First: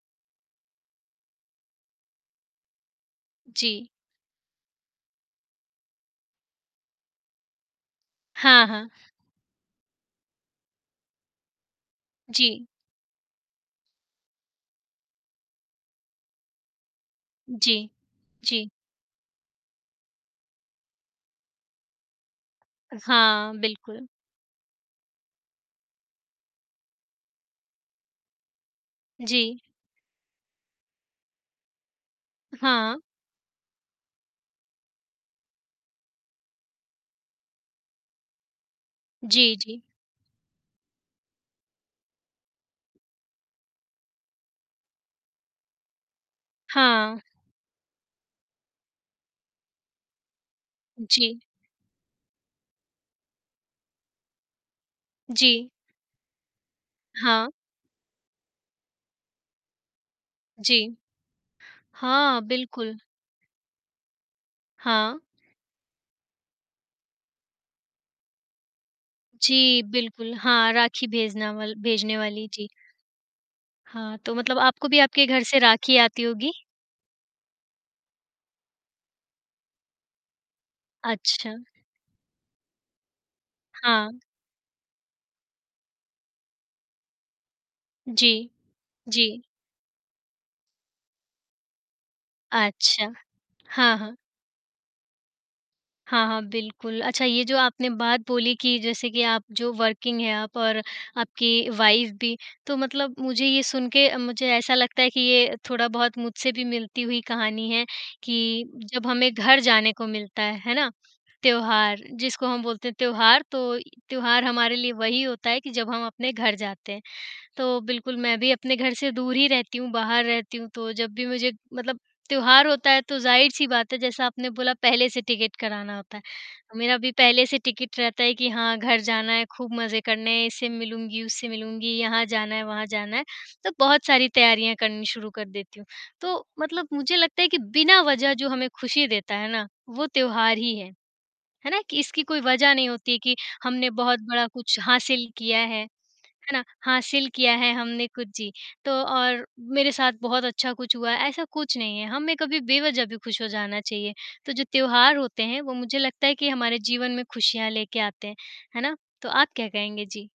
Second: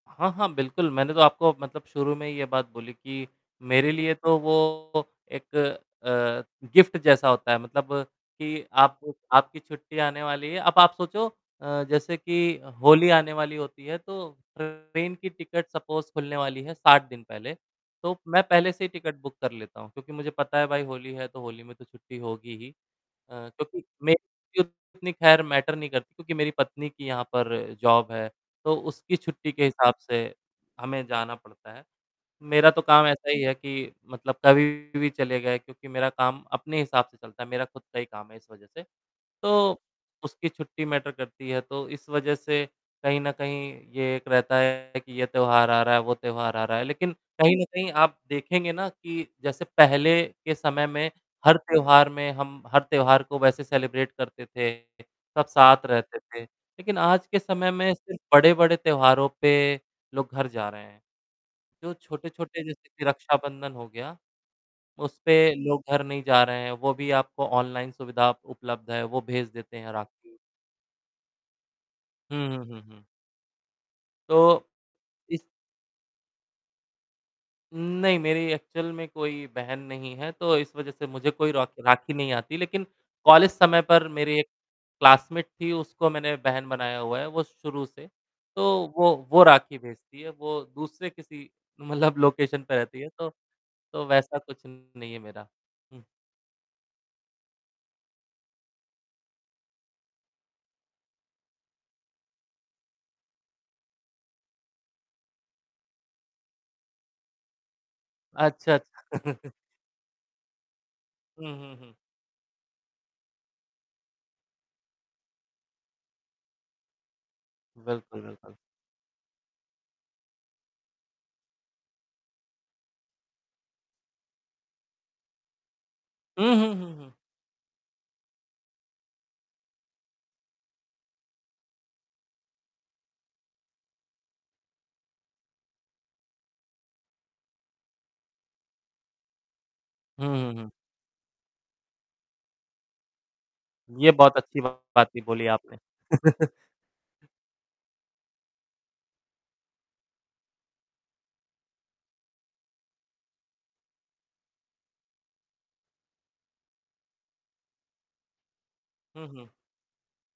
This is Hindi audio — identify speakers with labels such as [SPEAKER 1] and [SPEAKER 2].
[SPEAKER 1] हाँ, हाँ, बिल्कुल, मैंने तो आपको मतलब शुरू में ही ये बात बोली कि,
[SPEAKER 2] जी।
[SPEAKER 1] मेरे लिए तो वो एक अ, गिफ्ट जैसा होता है, मतलब कि
[SPEAKER 2] हाँ, हाँ।
[SPEAKER 1] आप आपकी छुट्टियाँ आने वाली है, अब आप सोचो अ, जैसे कि
[SPEAKER 2] जी।
[SPEAKER 1] होली आने वाली होती है, तो ट्रेन की टिकट सपोज़ खुलने वाली है 60 दिन पहले।
[SPEAKER 2] जी।
[SPEAKER 1] तो मैं
[SPEAKER 2] जी।
[SPEAKER 1] पहले से ही टिकट बुक कर लेता हूँ, क्योंकि मुझे पता है भाई होली है, तो होली में तो छुट्टी होगी ही। अ,
[SPEAKER 2] हाँ,
[SPEAKER 1] क्योंकि
[SPEAKER 2] बिल्कुल।
[SPEAKER 1] मेरी ये उतनी ख़ैर मैटर नहीं करती, क्योंकि मेरी पत्नी की यहाँ पर जॉब है, तो उसकी छुट्टी
[SPEAKER 2] जी।
[SPEAKER 1] के हिसाब से हमें जाना पड़ता है। मेरा तो
[SPEAKER 2] हाँ।
[SPEAKER 1] काम ऐसा ही है कि मतलब कभी भी चले गए, क्योंकि मेरा काम अपने हिसाब से चलता है, मेरा खुद का ही काम है इस वजह से।
[SPEAKER 2] जी,
[SPEAKER 1] तो
[SPEAKER 2] जी।
[SPEAKER 1] उसकी छुट्टी मैटर करती है, तो इस वजह से कहीं न कहीं ये एक रहता है कि ये त्योहार आ रहा है, वो त्योहार आ रहा है। लेकिन
[SPEAKER 2] हाँ।
[SPEAKER 1] कहीं न कहीं आप देखेंगे ना, कि जैसे पहले के समय में
[SPEAKER 2] जी।
[SPEAKER 1] हर त्योहार में हम हर त्योहार को वैसे सेलिब्रेट करते थे, सब
[SPEAKER 2] जी।
[SPEAKER 1] साथ रहते थे, लेकिन आज के
[SPEAKER 2] हाँ।
[SPEAKER 1] समय में सिर्फ़ बड़े-बड़े त्योहारों पे लोग घर जा रहे
[SPEAKER 2] जी।
[SPEAKER 1] हैं। जो
[SPEAKER 2] हाँ,
[SPEAKER 1] छोटे-छोटे जैसे
[SPEAKER 2] बिल्कुल।
[SPEAKER 1] कि रक्षाबंधन हो गया, उस
[SPEAKER 2] हाँ।
[SPEAKER 1] पे लोग घर नहीं जा रहे हैं, वो भी आपको ऑनलाइन सुविधा अप उपलब्ध है वो भेज देते
[SPEAKER 2] जी,
[SPEAKER 1] हैं
[SPEAKER 2] बिल्कुल,
[SPEAKER 1] राखी।
[SPEAKER 2] हाँ, राखी भेजना वल भेजने
[SPEAKER 1] हुँ,
[SPEAKER 2] वाली,
[SPEAKER 1] हुँ,
[SPEAKER 2] जी।
[SPEAKER 1] हुँ, हुँ।
[SPEAKER 2] हाँ, तो
[SPEAKER 1] तो
[SPEAKER 2] मतलब आपको भी आपके
[SPEAKER 1] इस
[SPEAKER 2] घर से राखी आती होगी?
[SPEAKER 1] उम, नहीं, मेरी एक्चुअल में कोई बहन नहीं है, तो इस वजह से मुझे कोई
[SPEAKER 2] अच्छा।
[SPEAKER 1] रॉखी राखी नहीं आती, लेकिन कॉलेज समय पर
[SPEAKER 2] हाँ।
[SPEAKER 1] मेरे एक क्लासमेट थी उसको मैंने बहन बनाया हुआ है वो शुरू से।
[SPEAKER 2] जी।
[SPEAKER 1] तो वो वो
[SPEAKER 2] जी।
[SPEAKER 1] राखी भेजती है, वो दूसरे किसी मतलब लोकेशन पे रहती है
[SPEAKER 2] अच्छा।
[SPEAKER 1] तो
[SPEAKER 2] हाँ,
[SPEAKER 1] तो
[SPEAKER 2] हाँ।
[SPEAKER 1] वैसा कुछ नहीं है मेरा। हुँ।
[SPEAKER 2] हाँ, हाँ, बिल्कुल। अच्छा ये जो आपने बात बोली कि जैसे कि आप जो वर्किंग हैं आप और आपकी वाइफ़ भी, तो मतलब मुझे ये सुन के अ, मुझे ऐसा लगता है कि ये थोड़ा-बहुत मुझसे भी मिलती हुई कहानी है, कि
[SPEAKER 1] अच्छा,
[SPEAKER 2] जब हमें
[SPEAKER 1] अच्छ
[SPEAKER 2] घर जाने को मिलता है, है ना?
[SPEAKER 1] हुँ, हुँ, हुँ।
[SPEAKER 2] त्योहार जिसको हम बोलते हैं त्योहार, तो य त्योहार हमारे लिए वही होता है कि जब हम अपने घर जाते हैं। तो बिल्कुल
[SPEAKER 1] बिल्कुल,
[SPEAKER 2] मैं भी
[SPEAKER 1] बिल्कुल।
[SPEAKER 2] अपने घर से दूर ही रहती हूँ, बाहर रहती हूँ, तो जब भी मुझे मतलब त्योहार होता है तो ज़ाहिर-सी बात है जैसा आपने बोला पहले से टिकट कराना होता है।
[SPEAKER 1] हुँ, हुँ, हुँ,
[SPEAKER 2] मेरा भी
[SPEAKER 1] हुँ।
[SPEAKER 2] पहले से टिकट रहता है कि हाँ, घर जाना है खूब मज़े करने हैं, इससे मिलूँगी, उससे मिलूँगी, यहाँ जाना है, वहाँ जाना है, तो बहुत सारी तैयारियाँ करनी शुरू कर देती हूँ। तो मतलब मुझे लगता है कि बिना वजह जो हमें खुशी देता है ना, वो
[SPEAKER 1] हुँ, हुँ,
[SPEAKER 2] त्योहार
[SPEAKER 1] हुँ।
[SPEAKER 2] ही है। है ना? कि इसकी कोई वज़ह नहीं होती है कि, हमने
[SPEAKER 1] ये
[SPEAKER 2] बहुत
[SPEAKER 1] बहुत
[SPEAKER 2] बड़ा
[SPEAKER 1] अच्छी
[SPEAKER 2] कुछ
[SPEAKER 1] बात भी
[SPEAKER 2] हासिल
[SPEAKER 1] बोली
[SPEAKER 2] किया
[SPEAKER 1] आपने।
[SPEAKER 2] है, है ना? हासिल किया है हमने कुछ, जी। तो और मेरे साथ बहुत अच्छा कुछ हुआ है, ऐसा कुछ नहीं है, हम में कभी बेवजह भी खुश हो जाना चाहिए। तो जो त्योहार होते हैं वो मुझे लगता है कि हमारे जीवन में खुशियाँ लेके आते हैं। है ना?
[SPEAKER 1] हुँ,
[SPEAKER 2] तो आप
[SPEAKER 1] हुँ।
[SPEAKER 2] क्या कहेंगे? जी।